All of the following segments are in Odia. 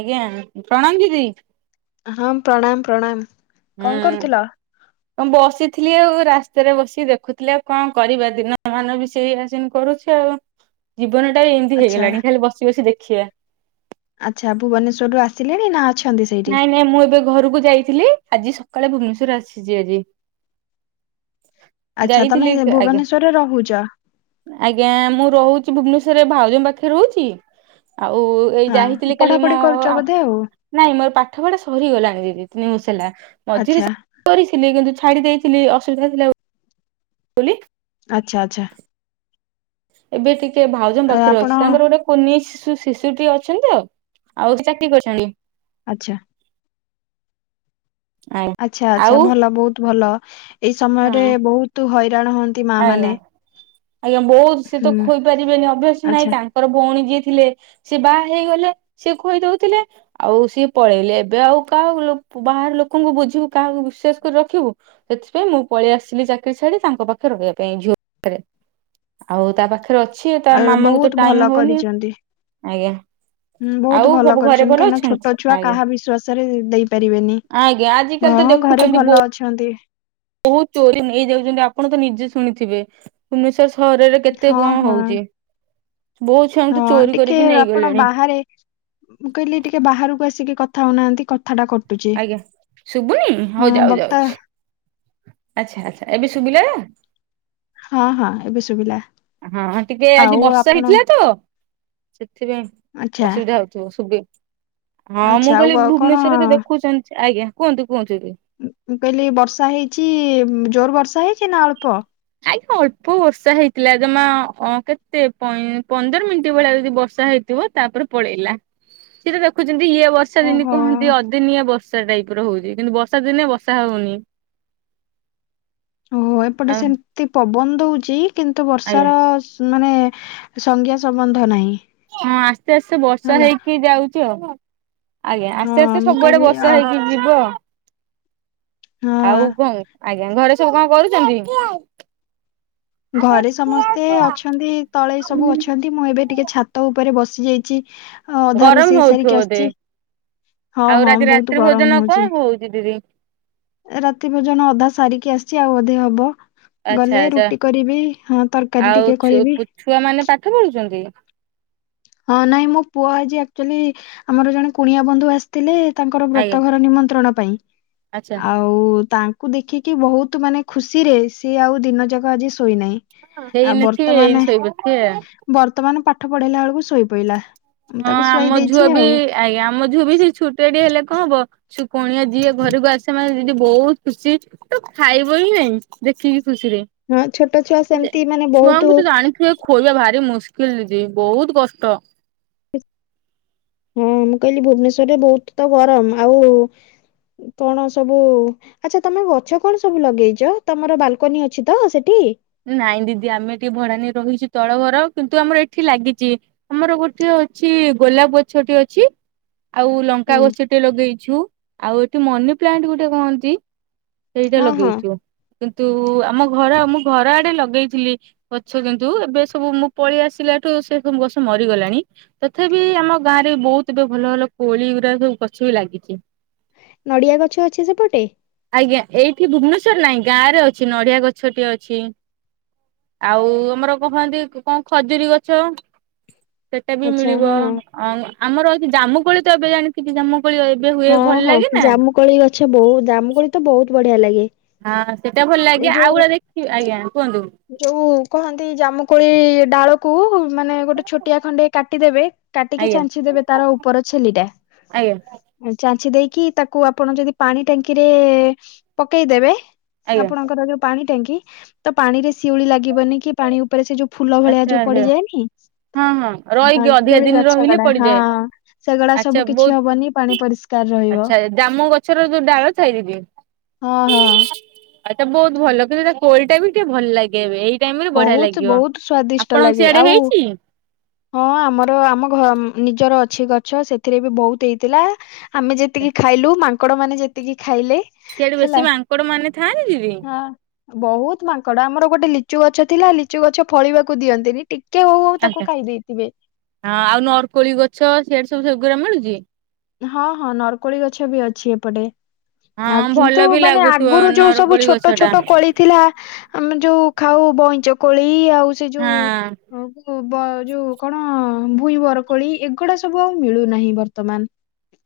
ଆଜ୍ଞା ପ୍ରଣାମ ଦିଦି ହଁ ପ୍ରଣୟାମ ପ୍ରଣୟାମ ହୁଁ ମୁଁ ବସିଥିଲି ଆଉ ରାସ୍ତାରେ ବସିିକ ଦେଖୁଥିଲେି ଆଉ କଣ କରିବା ଦିନ ମାନ ବି ସେଇ ଆସିନ କରୁଛି ଆଉ ଜୀବନଟା ବି ଏମିତି ଆଚ୍ଛା ହେଇଗଲାଣି ଖାଲି ବସି ବସି ଦେଖିବା ଆଚ୍ଛା ଭୁବନେଶ୍ୱର ରୁ ଆସିଲଣି ନା ଅଛନ୍ତି ସେଇଠି? ନାଇଁ ନାଇଁ ମୁଁ ଏବେ ଘରକୁ ଯାଇଥିଲି ଆଜି ସକାଳେ ଭୁବନେଶ୍ଵର ଆସିଛି ଆଜି ଆଚ୍ଛା ତମେ ଯାଇଥିଲି ଆଜ୍ଞା ଭୁବନେଶ୍ଵରେ ରହୁଛ ଆଜ୍ଞା ମୁଁ ରହୁଛି ଭୁବନେଶ୍ଵରରେ ଭାଉଜଙ୍କ ପାଖରେ ରହୁଛି ଆଉ ଏଇ ହଁ ଯାଇଥିଲି କାଲି ପଢାପଢି ମୋ କରୁଛ ବୋଧେ ଆଉ ନାଇଁ ମୋର ପାଠପଢା ସରିଗଲାଣି ଦିଦି ତିି ହେଲା ମଝିରେ ଆଚ୍ଛା କରିଥିଲି କିନ୍ତୁ ଛାଡ଼ି ଦେଇେଇଥିଲି ଅସୁବିଧା ଥିଲା କ ଆଚ୍ଛା ଆଚ୍ଛା ଏବେ ଟିକେ ଭାଉଜନ ଏ ପାଖରେ ଆପଣ ଅଛି ତାଙ୍କର ଗୋଟେ କୁନି ଶି ଶିଶୁ ଟି ଅଛି ତ ଆଉ ଚାକିରି କରିଚନ୍ତି। ଆଚ୍ଛା। ଆଜ୍ଞା ଆଛା ଆଛା ଆଉ ଭଲ ବହୁତ ଭଲ ଏଇ ହଁ ସମୟରେ ବହୁତ ହଇରାଣ ହୁଅନ୍ତି ମା ଆଜ୍ଞା। ମାନେ। ଆଜ୍ଞା ବହୁତ ସେ ତ ହୁଁ ଖୋଇପାରିବେନି ଅଭ୍ୟାସ ନାଇଁ ଆଚ୍ଛା। ତାଙ୍କର ଭଉଣୀ ଯିଏ ଥିଲେ ସିଏ ବାହା ହେଇଗଲେ ସେ ଖୋଇଦଉଥିଲେ। ଆଉ ସିଏ ପଳେଇଲେ ଏବେ ଆଉ କାହା ବାହାର ଲୋକଙ୍କୁ ବୁଝିବୁ କାହାକୁ ବିଶ୍ଵାସକରି ରଖିବୁ। ସେଥିପାଇଁ ମୁଁ ପଳେଇ ଆସିଲି ଚାକିରି ଛାଡି ତାଙ୍କ ପାଖରେ ରହିବା ପାଇଁ ଝିଅ ପାଖରେ ଆଉ ତା ପାଖରେ। ଅଛି ତା ଆଉ ମାମାଙ୍କୁ ବହୁତ ତ ଭଲ ଟାଇମ ହଉନି କରିଛନ୍ତି। ଆଜ୍ଞା। ହୁଁ ଆଉ ବହୁତ ଭଲ ସବୁ ଘରେ କରିଚନ୍ତି କାହିଁକିନା ଅଛନ୍ତି ଛୋଟ ଛୁଆ ଆଜ୍ଞା। କାହା ବିଶ୍ଵାସ ରେ ଦେଇ ପାରିବେନି। ଆଜ୍ଞା ଆଜିକାଲି ତ ଦେଖୁଚନ୍ତି ବୋ ହନ୍ତି। ବହୁତ ଚୋରି ନେଇଯାଉଚନ୍ତି ଆପଣ ତ ନିଜେ ଶୁଣିଥିବେ ଭୁବନେଶ୍ୱର ସହରରେ କେତେ ହଁ କଣ ହଁ ହୋ। ଉଚି ହଁ ଟିକେ ଆପଣ ନେଇଗଲେଣି ବାହାରେ ମୁଁ କଇଲି ଟିକେ ବାହାରକୁ ଆସିକି କଥା ହଉନାହାନ୍ତି। ଟା କଟୁଛି ଆଜ୍ଞା ଶୁବୁନି ହଉ ହଁ ଯାଉ ଯାଉ ବକ୍ତା ଛି। ଆଚ୍ଛା ଆଚ୍ଛା ଏବେ ସୁୁବିଲା। ହଁ ହଁ ଏବେ ଶୁବିଲା। ହଁ ଟିକେ ଆଜି ବର୍ଷା ହେଇଥିଲା ତ ସେଥିପାଇଁ ଆଚ୍ଛା ଅସୁବିଧା ହଉଚି। ହଁ ଆଚ୍ଛା ମୁଁ ଆଉ କଇଲିି ଆଉ କଣ ଭୁବନେଶ୍ୱରରେ ତ ଦେଖୁଚନ୍ତି ଆଜ୍ଞା କୁହନ୍ତୁ କୁହନ୍ତୁ ଏବେ। ମୁଁ କଇଲି ବର୍ଷା ହେଇଚି ଜୋର ବର୍ଷା ହେଇଚି ନା ଅଳ୍ପ। [unintelligible] ଅଳ୍ପ ବର୍ଷା ହେଇଥିଲା ଜମା ଅଁ କେତେ ପଇଁ ପନ୍ଦର ମିନିଟ ଭଳିଆ ଯଦି ବର୍ଷା ହେଇଥିବ। ତାପରେ ପଳେଇଲା ସିଏତ ଦେଖୁଚନ୍ତି ଇଏ ବର୍ଷା ଦିନେ ଓହୋ କହନ୍ତି ଅଦିନିଆ ବର୍ଷା। [unintelligible] ଟାଇପ ର ହଉଚି କିନ୍ତୁ ବର୍ଷା ଦିନେ ବର୍ଷା ହଉନି। ଓହୋ ଏପଟେ ଆଉ ସେମିତି ପବନ ଦୋଉଚି କିନ୍ତୁ ଆଜ୍ଞା ବର୍ଷାର ମାନେ ସଂଜ୍ଞା ସମ୍ବନ୍ଧ ନାହିଁ। ହଁ ଆସ୍ତେ ଆସ୍ତେ ବର୍ଷା ହେଲା ହେଇକି ଯାଉଚି ଆଉ। ଆଜ୍ଞା ହଁ ଆସ୍ତେ ଆସ୍ତେ ମୁଁ ସବୁଆଡେ କହିଲି ବର୍ଷା ଆଉ ହେଇକି ଯିବ। ହଁ ଆଉ କଣ ଆଜ୍ଞା ଘରେ ସବୁ କଣ କରୁଚନ୍ତି। ଘରେ ସମସ୍ତେ ଅଛନ୍ତି ତଳେ ସବୁ ଅଛନ୍ତି। ମୁଁ ଏବେ ଟିକେ ଛାତ ଉପରେ ବସି ଯାଇଚି। ଗରମ ହଉଥିବ ବୋଧେ ହଁ ଆଉ ହଁ ବହୁତ ରାତ୍ରି ଗରମ ଭୋଜନ ହଉଛି କଣ ହୋଉଚି ଦିଦି। ରାତି ଭୋଜନ ଅଧା ସାରିକି ଆସିଚି ଆଉ ଅଧେ ହବ। ଆଚ୍ଛା ଗଲେ ଆଚ୍ଛା ରୁଟି କରିବି ହଁ ତରକାରୀ ଆଉ ଟିକେ ଛୁ କରିବି। ଛୁଆ ମାନେ ପାଠ ପଢୁଚନ୍ତି। ହଁ ନାଇଁ ମୋ ପୁଅ ଆଜି ଆକ୍ଚୁଆଲି ଆମର ଜଣେ କୁଣିଆ ବନ୍ଧୁ ଆସି ଥିଲେ ତାଙ୍କର ଆଜ୍ଞା ବ୍ରତ ଘର ନିମନ୍ତ୍ରଣ ପାଇଁ ଆଚ୍ଛା ଆଉ ତା କୁ ଦେଖିକି ବହୁତ ମାନେ ଖୁସି ରେ ସିଏ ଆଉ ଦିନ ଯାକ ଆଜି ଶୋଇନାହିଁ। ଆଉ ହେଇନଥିବେ ଏଇ ବର୍ତ୍ତମାନ ବି ଶୋଇପାରୁଥିବେ ଆଉ। ବର୍ତ୍ତମାନ ପାଠ ପଢେଇଲା ବେଳକୁ ଶୋଇ ପଡିଲା। ହଁ ଆମ ଝୁଅ ବି ଆଜ୍ଞା ଆମ ଝୁଅ ବି ସେଇ ଛୁଟିଆଟେ ହେଲେ କଣ ହବ [unintelligible] କଣିଆ ଯିଏ ଘରକୁ ଆସେ ମାନେ ଯଦି ବୋହୁତ ଖୁସି ତ ଖାଇବ ହିଁ ନାଇଁ ଦେଖିକି ଖୁସିରେ। ହଁ ଛୋଟ ଛୁଆ ସେମତି ମାନେ ଛୁଆଙ୍କୁ ବହୁତ ତ ଜାଣିଥିବେ ଖୋଇବା ଭାରି ମୁସ୍କିଲ ଦିଦି ବହୁତ କଷ୍ଟ। ହଁ ମୁଁ କହିଲି ଭୁବନେଶ୍ଵରରେ ବହୁତ ତ ଗରମ ଆଉ କଣ ସବୁ ଆଚ୍ଛା ତମେ ଗଛ କଣ ସବୁ ଲଗେଇଚ ତମର ବାଲକୋନି ଅଛି ତ ସେଠି। ନାଇଁ ଦିଦି ଆମେ ଏଠି ଭଡା ନେଇ ରହିଚୁ ତଳ ଘର କିନ୍ତୁ ଆମର ଏଠି ଲାଗିଚି। ଆମର ଗୋଟିଏ ଅଛି ଗୋଲାପ ଗଛଟି ଅଛି। ଆଉ ଲଙ୍କା ହୁଁ ଗଛଟେ ଲଗେଇଚୁ ଆଉ ଏଠି ମନି ପ୍ଲାଣ୍ଟ ଗୋଟେ କହନ୍ତି। ସେଇଟା ହଁ ହଁ ଲଗେଇଚୁ କିନ୍ତୁ ଆମ ଘରେ ଆମ ଘର ଆଡେ ଲଗେଇଥିଲି ଗଛ କିନ୍ତୁ ଏବେ ସବୁ ମୁଁ ପଳେଇ ଆସିଲାଠୁ ସେ ସବୁ ଗଛ ମରିଗଲାଣି। ତଥାପି ଆମ ଗାଁରେ ବୋହୁତ ଏବେ ଭଲ ଭଲ କୋଳିଉରା ସବୁ ଗଛ ବି ଲାଗିଚି। ନଡ଼ିଆ ଗଛ ଅଛି ସେପଟେ? ଆଜ୍ଞା ଏଇଠି ଭୁବନେଶ୍ଵର ନାଇଁ ଗାଁରେ ଅଛି ନଡିଆ ଗଛଟେ ଅ ଛି ଆଉ ଆମର କୁହାନ୍ତି କ-କଣ ଖଜିରୀ ଗଛ ସେଟା ବି ଆଚ୍ଛା ମିଳିବ ହଁ ଆମ ଆମର ଅଛି ଜାମୁକୋଳି ତ ଏବେ ଜାଣିଥିବେ ଜାମୁ କୋଳି ଅ ଏବେ ହୁଏ ଭଲ ଲାଗେ ନା? ଛେ ବୋହୁତ ଜାମୁକୋଳି ତ ବୋହୁତ ବଢିଆ ଲାଗେ। ହଁ ସେଇଟା ଭଲ ଏ ଲାଗେ ଆଉ ଯୋଉ ଗୁଡା ଦେଖିବେ ଆଜ୍ଞା କୁହନ୍ତୁ। ଯୋଉ କହନ୍ତି ଜାମୁକୋଳି ଡାଳକୁ ମାନେ ଗୋଟେ ଛୋଟିଆ ଖଣ୍ଡେ କାଟିଦେବେ କାଟିକି ଆଜ୍ଞା ଚାଞ୍ଚିଦେବେ ତାର ଉପର ଛେଲିଟା। ଆଜ୍ଞା ଏ ଚାଞ୍ଛି ଦେଇକି ତାକୁ ଆପଣ ଯଦି ପାଣି ଟାଙ୍କିରେ ପକେଇଦବେ ଆଜ୍ଞା ଆପଣଙ୍କର ଯୋଉ ପାଣି ଟାଙ୍କି ତ ପାଣିରେ ଶିଉଳି ଲାଗିବନି କି ପାଣି ଉପରେ ସେଇ ଯୋଉ ଫୁଲ ଭଳିଆ ଯୋଉ ଆଚ୍ଛା ଆଚ୍ଛା। ପଡ଼ିଯାଏନି। ହଁ ହଁ ହଁ ରହିକି ଅଧିକା ସିଉଳି ଦିନ ଗଛ ରହିଲେ ଗୁଡ଼ା ହଁ ପଡିଯାଏ ସେଗୁଡ଼ା ଆଚ୍ଛା ସବୁ କିଛି ବହୁତ ହବନି ପାଣି ପରିଷ ଆଚ୍ଛା ଜାମୁ ଗଛର ଯୋଉ ଡାଳ ଥାଏ ଦିଦି। ହଁ ହଁ। ଆଉ ଏଟା ବୋହୁତ ଭଲ କିନ୍ତୁ ଏଟା କୋଳିଟା ବି ଟିକେ ଭଲ ଲାଗେ ଏବେ ଏଇ ଟାଇମରେ ବଢିଆ ବହୁତ ଲାଗିବ ବହୁତ ସ୍ଵାଦିଷ୍ଟ ଆପଣଙ୍କ ଲାଗେ ସିଆଡେ ଆଉ ହେଇଚି? ହଁ ଆମର ଆମ ଘ ନିଜର ଅଛି ଗଛ ସେଥିରେ ବି ବୋହୁତ ହେଇଥିଲା। ଆମେ ଆଚ୍ଛା ଯେତିକି ଖାଇଲୁ ମାଙ୍କଡ଼ମାନେ ଯେତିକି ଖାଇଲେ। ସିଆଡେ ବେଶୀ ମାଙ୍କଡମାନେ ଥାଆନ୍ତି ଦିଦି। ବୋହୁତ ମାଙ୍କଡ ଆମର ଗୋଟେ ଲିଚୁ ଗଛ ଥିଲା ଲିଚୁ ଗଛ ଫଳିବାକୁ ଦିଅନ୍ତିନି ଟି କେ ହୋଉ ହୋଉ ଆଚ୍ଛା। ତାକୁ ଖାଇ ଦେଇଥିବେ। ହଁ ଆଉ ନର୍କୋଳି ଗଛ ସିଆଡ଼େ ସବୁ ସେଗୁରା ମିଳୁଚି। ହଁ ହଁ ନର୍କୋଳି ଗଛ ବି ଅଛି ଏପଟେ। ଆଉ ହଁ ଭଲ କିନ୍ତୁ ବି ମାନେ ଲାଗୁଥିବ ଆଗୁରୁ ଯୋଉ ସବୁ ନରକୋଳି ଗଛ ଛୋଟ ଟା ଛୋଟ ହଁ। କୋଳି ଥିଲା ଆମେ ଯୋଉ ଖାଉ ବଇଁଚ କୋଳି ଆଉ ସେ ଯୋଉ ଅଉ ଉ ବ ଯୋଉ କଣ ଭୂଇଁ ବରକୋଳି ଏଗୁଡ଼ା ସବୁ ଆଉ ମିଳୁନାହିଁ ବର୍ତ୍ତମାନ।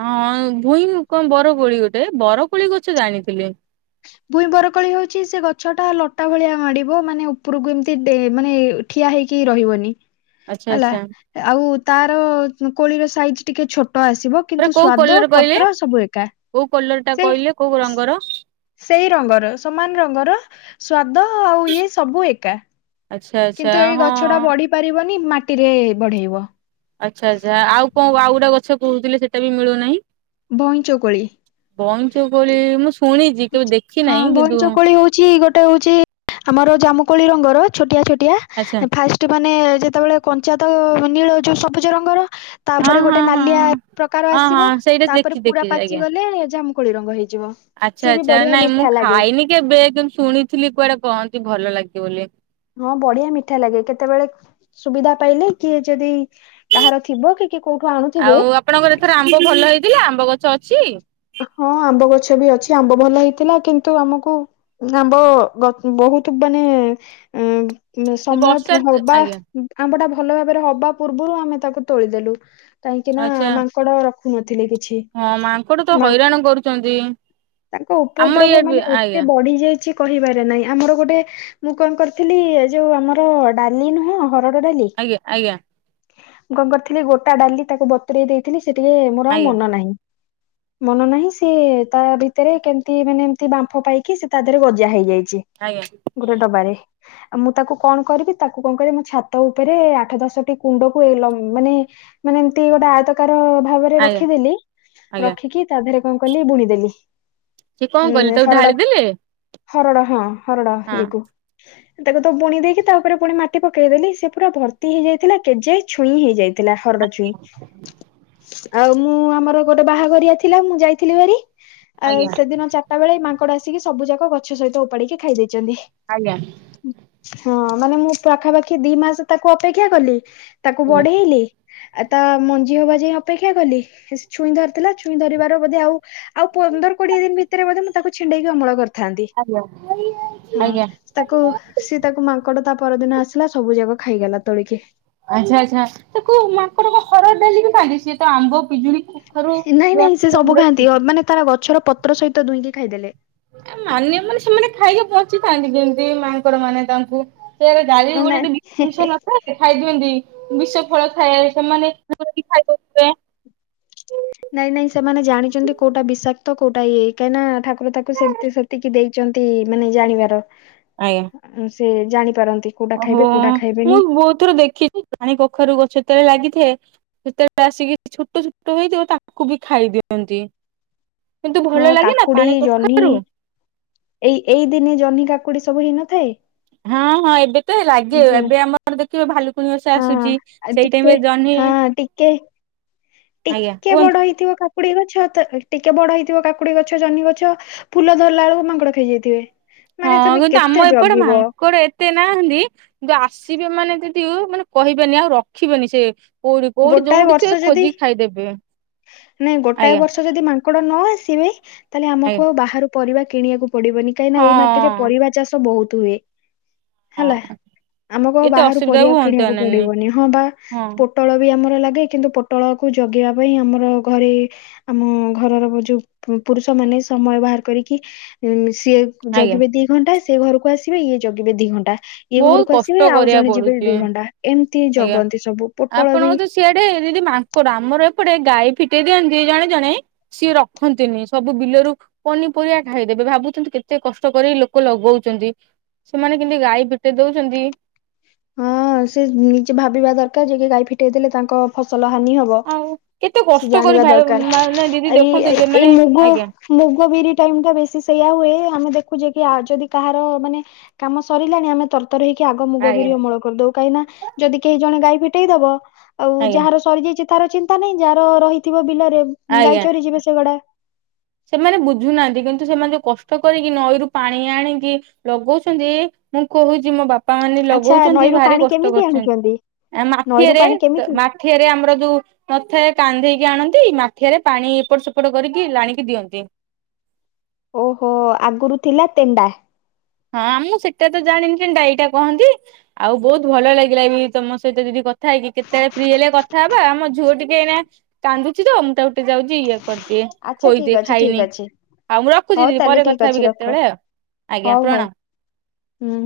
ହଁ ଭୂଇଁ କଣ ବରକୋଳି ଗୋଟେ ବରକୋଳି ଗଛ ଜାଣିଥିଲି। ଭୂଇଁ ବରକୋଳି ହୋଉଛି ସେ ଗଛଟା ଲଟା ଭଳିଆ ମାଡ଼ିବ ମାନେ ଉପରକୁ ଏମିତି ଡେ ମାନେ ଠିଆ ହେଇକି ରହିବନି। ଆଚ୍ଛା ହେଲା ଆଚ୍ଛା ଏ ଆଉ ତାର ଉଁ କୋଳିର ସାଇଜ ଟିକେ ଛୋଟ ଆସିବ। ହେରା କିନ୍ତୁ କୋଉ ସ୍ଵାଦ କଲର କହିଲେ ପତ୍ର ସବୁ ଏକା। କୋଉ କଲରଟା କହିଲେ କୋଉ ସେଇ ରଙ୍ଗର? ସେଇ ରଙ୍ଗର ସମାନ ରଙ୍ଗର ସ୍ଵାଦ ଆଉ ଇଏ ସବୁ ଏକା ଆଚ୍ଛା ଆଚ୍ଛା କିନ୍ତୁ ଏଇ ହଁ ଗଛଟା ବଢିପାରିବନି ମାଟିରେ ବଢେଇବ। ଆଚ୍ଛା ଆଚ୍ଛା ଆଉ କଣ ଆଉ ଗୋଟେ ଗଛ କୋହୁଥିଲେ ସେଟା ବି ମିଳୁନାହିଁ। କଇଁଚ କୋଳି। ବଇଞ୍ଚ କୋଳି ମୁଁ ଶୁ ହଁ ବଇଞ୍ଚ କୋଳି ହୋଉଚି ଗୋଟେ ହୋଉଚି ଆମର ଜାମୁକୋଳି ରଙ୍ଗର ଛୋଟିଆ ଛୋଟିଆ ଆଚ୍ଛା ହେ ଫାଷ୍ଟ ମାନେ ଯେତେବେଳେ କଞ୍ଚା ତ ନୀଳ ଯୋଉ ସବୁଜ ରଙ୍ଗର। ହଁ ତାପରେ ହଁ ଗୋଟେ ହଁ ନାଲିଆ ପ୍ରକାର ହଁ ଆସିବ ହଁ ସେଇଟା ଦେଖି ତାପରେ ପୁରା ଦେଖିଛି ଆଜ୍ଞା। ପାଚିଗଲେ ଜାମୁ କୋଳି ରଙ୍ଗ ହେଇଯିବ। ଆଚ୍ଛା ସିଏ ବି ଆଚ୍ଛା ବଢିଆ ନାଇଁ ମୁଁ ମିଠା ଲାଗେ। ଖାଇନି କେବେ କିନ୍ତୁ ଶୁଣିଥିଲି କୁଆଡେ କହନ୍ତି ଭଲ ଲାଗେ ବୋଲି। ହଁ ବଢିଆ ମିଠା ଲାଗେ କେତେବେଳେ ସୁବିଧା ପାଇଲେ କିଏ ଯଦି କାହାର ଥିବ କି କି କୋଉଠୁ ଆଣୁ ଆଉ ଆପଣଙ୍କର ଏଥର ଆମ୍ବ ଭଲ ହେଇଥିଲା ଆମ୍ବ ଗଛ ଅଛି? ହଁ ଆମ୍ବ ଗଛ ବି ଅଛି ଆମ୍ବ ଭଲ ହେଇଥିଲା କିନ୍ତୁ ଆମକୁ ଆମ୍ବ ଗ ବୋହୁତ ମାନେ ଏଁ ସେ ସମୟ ବର୍ଷାରେ ହବା ଆଜ୍ଞା। ଆମ୍ବ ଟା ଭଲ ଭାବରେ ହବା ପୂର୍ବରୁ ଆମେ ତାକୁ ତୋଳିଦେଲୁ କାହିଁକି ନା ଆଚ୍ଛା ମାଙ୍କଡ ଶଖୁ ନଥିଲେ କିଛି ହଁ ମାଙ୍କଡ ତ ହଇରାଣ କରୁଛନ୍ତି ତାଙ୍କ ଆମ ଉପଦ୍ରବ ଇଆଡେ ବି ମାନେ ଏତେ ଆଜ୍ଞା। ବଢି ଯାଇଛି କିବାରେ ନାାଇଁ ଆମର ଗୋଟେ ମୁଁ କଣ କରିଥିଲି ଏ ଯୋଉ ଆମର ଡାଲି ନୁହଁ ଡା ଆଜ୍ଞା ଆଜ୍ଞା ମୁଁ କଣ କରିଥିଲି ଗୋଟା ଡାଲି ତାକୁ ବ ତ ଦେଇଥିଲି ସେ ଟିକେ ମୋର ଆଉ ଆଜ୍ଞା ମନ ନାହିଁ ମନ ନାହିଁ ସେି ତା ଭିତରେ କେମତି ମାନେ ଏମତି ବାମ୍ଫ ପାଇକି ସେ ତା ଦେହରେ ଗଜା ହେଇଯାଇଛି ଆଜ୍ଞା ଗୋଟେ ଡବାାରେ ମୁଁ ତାକୁ କଣ କରିବି ତାକୁ କଣ କରିବି ମୋ ଛାତ ଉପରେ ଆଠ ଦଶଟି କୁଣ୍ଡକୁ ମାନେ ମାନେ ଏମିତି ଗୋଟେ ଆୟତକାର ଭାବରେ ଆଜ୍ଞା ରଖିଦେଲି ଆଜ୍ଞା ରଖିକି ତା ଦେହରେ କଣ କଲି ବୁଣିଦେଲି ସେ କଣ କଲେ ହୁଁ ତାକୁ ହରଡ଼ା ଢାଳିଦେଲେ? ହରଡ଼ା ହଁ ହରଡ଼ା ହଁ ଏକ [inaudible] ତାକୁ ତ ବୁଣି ଦେଇକି ତା ଉପରେ ପୁଣି ମାଟି ପକେଇଦେଲି ସେ ପୁରା ଭର୍ତ୍ତି ହେଇଯାଇଥିଲା କେଜେଏ ଛୁଇଁ ହେଇଯାଇଥିଲା ଥିଲା ହରଡ ଛୁଇଁ ଆଉ ମୁଁ ଆମର ଗୋଟେ ବାହାଘର ଥିଲା ମୁଁ ଯାଇଥିଲି ଭାର ଆଜ୍ଞା ସେଦିନ ତା ବେ ଏଇ ମାଙ୍କଡ ଆସିକି ସବୁ ଯାକ ଗଛ ସହିତ ଉପାଡିକି ଖାଇ ଦେଇେଇଛନ୍ତି ଆଜ୍ଞା ହଁ ମାନେ ମୁଁ ପାଖାପାଖି ଦି ମାସ ତାକୁ ଅପେକ୍ଷା କଲି ତାକୁ ବଢେଇଲି ଆ ତା ମଞ୍ଜି ହବା ଯାଇ ଅପେକ୍ଷା କଲି ଛୁଇଁ ଧରିଥିଲା ଛ ଧରିବାରୋ ଆଉ ଆଉ ପନ୍ଦର କୋଡିଏ ଦିନ ଭିତରେ ମୁଁ ତାକୁ ଛିଣ୍ଡକି ଅମ କର କରିଥିଲି ଆଜ୍ଞା ଆଜ୍ଞା ତାକୁ ସି ତାକୁ ମାଙ୍କଡ ତା ପରଦିନ ଆସିଲା ସବୁ ଯାକ ଖାଇଗଲା ତୋଳିକି ଆଚ୍ଛା ଆଚ୍ଛା ତାକୁ ମାଙ୍କଡ ହର ଡାଲି ବି ଖାଇଦେ ସି ତ ଆମ୍ବ ପିଜୁଳି କଖାରୁ ନାଇଁ ନାଇଁ ସେ ସବୁ ଖାଆନ୍ତି ମାନେ ତାର ଗଛର ପତ୍ର ସହିତ ଦୁଇଁକି ଖାଇଦେଲେ ମାନେ ମାନେ ସେମାନେ ଖାଇକ ବଞ୍ଚିଥାନ୍ତି ଯେମିତି ମାଙ୍କର ମାନେ ତାଙ୍କୁ ସେ ଗଡାଲି ଗୋଟ ଗୋେ ନାଇଁ ଜଷ ଖାଇଦିଅନ୍ତି ବିଷ ଫଳ ଥାଏ ସେମାନେ ଖାଇିବ ନାଇଁ ନାଇଁ ସେମାନେ ଜାଣିଛନ୍ତି କୋଉଟା ବିଷାକ୍ତ କୋଉଟା ଇଏ କାହିଁକ ନା ଠାର ତାକୁ ସେ ସେତିକି ଦେଇି ଛନ୍ତି ମାନେ ଜାଣିବାର ଆଜ୍ଞା ସେ ଜାଣିପାରନ୍ତି କୋଉଟା ଓହୋ ଖାଇବେ କୋଉଟା ମୁଁ ଖାଇବେନି ବହୁତଥର ଦେଖିଛି ପାଣି କୋଖାରୁ ଗଛତେଳେ ଲାଗିଥାଏ ସେତେବେଳେ ଆସିକି ଛୋଟ ଛୋଟ ହେଇଥିବ ତାକୁ ବି ଖାଇ ଦିଅନ୍ତି କିନ୍ତୁ ହଁ ଭଲ ଲାଗେ ନା କାକୁଡି ପାଣି ଜହ୍ନି କଖାରୁ ଏଇ ଏଇ ଦିନେ ଜହ୍ନି କାକୁଡି ସବୁ ହେଇନଥାଏ ହଁ ହଁ ଏବେ ତ ଲାଗେ ଯେ ଆ ଏବେ ଆମର ଦେଖିବ ଭାଲୁକୁଣି ବସା ହଁ ଆସୁଛି ଆଉ ସେଇ ଟିକେ ଟାଇମରେ ଜହ୍ନି ହଁ ଟିକେ ଆଜ୍ଞା ଟିକେ କୁହନ୍ତୁ। ବଡ ହେଇଥିବ କାକୁଡି ଗ ଛ ତ ଟିକେ ବଡ ହେଇଥିବ କାକୁଡି ଗଛ ଜହ୍ନି ଗଛ ଫୁଲ ଧରିଲା ବେଳକୁ ମାଙ୍କଡ ଖାଇଯାଇଥିବେ ହଁ ମାନେ ତମେ କିନ୍ତୁ କେତେ ଆମ ଏପଟେ ଜଗିବ ମାଙ୍କଡ କେତେ ନାହାନ୍ତି କିନ୍ତୁ ଆସିବେ ମାନେ ଯଦିୁ ମାନେ କହିବେନି ଆଉ ରଖିବେନି ସେ କୋଉଠି କୋଉଠି ଗୋଟାଏ ଯୋଉଠି ସେ ବର୍ଷ ଯଦି ଖୋଜିକି ଖାଇଦେବେ ମାନେ ଗୋଟାଏ ଆଜ୍ଞା ବର୍ଷ ଯଦି ମାଙ୍କଡ ନ ଆସିବେ ତାହେଲେ ଆଜ୍ଞା ଆମକୁ ବାହାର ପରିବା କିଣିବାକୁ ପଡିବନି କାହିଁକି ନା ଏଇ ମାଟିରେ ହଁ। ପରିବା ଚାଷ ବହୁତ ହୁଏ ହେଲା, ହଁ ଆମ କୁ ଆଉ ଏତେ ବାହାରୁ ଅସୁବିଧା ବି ପରିବା କିଣିବାକୁ ହୁଅନ୍ତାନି ପଡ଼ିବନି। ହଁ ବା। ହଁ ପୋଟଳ ବି ଆମର ଲାଗେ, କିନ୍ତୁ ପୋଟଳକୁ ଜଗିବା ପାଇଁ ଆମର ଘରେ ଆମ ଘର ର ଯୋଉ ପୁ-ପୁରୁଷ ମାନେ, ସମୟ ବାହାର କରିକି ସିଏ ଆଜ୍ଞା ଜଗିବେ ଦି ଘଣ୍ଟା। ସେ ଘରକୁ ଆସିବେ, ଇଏ ଜଗିବେ ଦି ଘଣ୍ଟା। ଇଏ ଘର ବହୁତ କୁ କଷ୍ଟ ଆସିବେ, ଆଉ କରିବାକୁ ଜଣେ ଯିବେ ପଡୁଛି ଦି ଘଣ୍ଟା ଏମିତି ଆଜ୍ଞା। ଜଗନ୍ତି ସବୁ। ପୋଟଳ ବି ଆପଣଙ୍କ ତ ସିଆଡେ଼ ଦିଦି ମାଙ୍କଡ଼! ଆମ ର ଏପଟେ ଗାଈ ଫିଟେଇ ଦିଅନ୍ତି ଜଣେ, ଜଣେ ସିଏ ରଖନ୍ତି ନି। ସବୁ ବିଲରୁ ପନି ପରିବା ଖାଇ ଦେବେ। ଭାବୁଛନ୍ତି କେତେ କଷ୍ଟ କରି ଲୋକ ଲଗଉଚନ୍ତି। ସେମାନେ କିନ୍ତି ଗାଈ ପି ତେ ଦଉଚନ୍ତି। ହଁ, ସେ ନିଜେ ଭାବିବା ଦରକାର, ଯେକି ଗାଈ ଫିଟେଇ ଦେଲେ, ତାଙ୍କ ଫସଲ ହାନି ହବ। ବ ଆଉ କେତେ ସେ କଷ୍ଟ କରି ଜାଣିବା ଭାଇ ଦରକାର। ମାନେ ଦିଦି ଦେଖନ୍ତୁ ଏଇ-ଏଇ ସେମାନେ ମୁଗ ଆଜ୍ଞା ମୁଗ, ବିରି ଟାଇମ୍ ଟା ବେଶି ସେୟା ହୁଏ। ଆମେ ଦେଖୁଛେ କି ଯଦି କାହାର ମାନେ କାମ ସରିଲାଣି ଆମେ ତରତର ହେଇ କି ଆଗମ୍ [unintelligible] ଆଜ୍ଞା ଅମଳ କରିଦଉ କାହିଁକି ନା ଯଦି କେହି ଜଣ ଗାଈ ଫିଟେଇ ଦବ ଆଉ ଆଜ୍ଞା ଯାହାର ସରିଯାଇଛି ତାର ଚିନ୍ତା ନାହିଁ ଯାହାର ରହିଥିବ ବିଲରେ ଗାଈ ଆଜ୍ଞା ଚରିଯିବେ ସେଗୁଡା। ସେମାନେ ବୁଝୁନାହାନ୍ତି, କିନ୍ତୁ ସେମାନେ ଯୋଉ କଷ୍ଟ କରିକି ନଈରୁ ପାଣି ଆଣିକି ଲଗଉଛନ୍ତି ମୁଁ କହୁଛି ମୋ ବାପ ବାପା ମାନେ ଆଚ୍ଛା ଲଗଉଛନ୍ତି ନଈରୁ ଭାରି ପାଣି କଷ୍ଟ କେମିତି କରଛନ୍ତି, ଆଣୁଛନ୍ତି ଆ ନଈରୁ ମାଠିଆରେ ପାଣି ମା କେମିତି ମାଠିଆରେ ଆମର ଯୋଉ ନଥାଏ କାନ୍ଧେଇକି ଆଣନ୍ତି ମାଠିଆରେ ପାଣି ଏପଟ ସେପଟ କରିକି ଲାଣି ଦିଅନ୍ତି ଓହୋ ଆଗରୁ ଥିଲା ତେଣ୍ଡା। ହଁ ମୁଁ ସେଟା ତ ଜାଣିନି ଡାଇଟା କହନ୍ତି। ଆଉ ବହୁତ ଭଲ ଲାଗିଲାବି ତମ ସହିତ ଦିଦି କଥା ହେଇକି। କେତେ ବେଳେ ଫ୍ରି ହେଲେ କଥା ହବା? ଆମ ଝୁଅ ଟିକେ ଏଇନା କାନ୍ଦୁଚି ତ! ମୁଁ ତାକୁ ଟିକେ ଯାଉଚି, ଇଏ କରିଦିଏ, ଆଚ୍ଛା ଠିକ ଖୋଇଦିଏ, ଅଛି ଠିକ ଖାଇନି। ଅଛି ଆଉ ମୁଁ ରଖୁଛି ହଉ ଦିଦି, ତାହେଲେ ପରେ ଠିକ କଥା ହେବି ଅଛି କେତେ ରଖ। ବେଳେ ଆଉ। ଆଜ୍ଞା। ହଉ ହଉ ପ୍ରଣା। ହୁଁ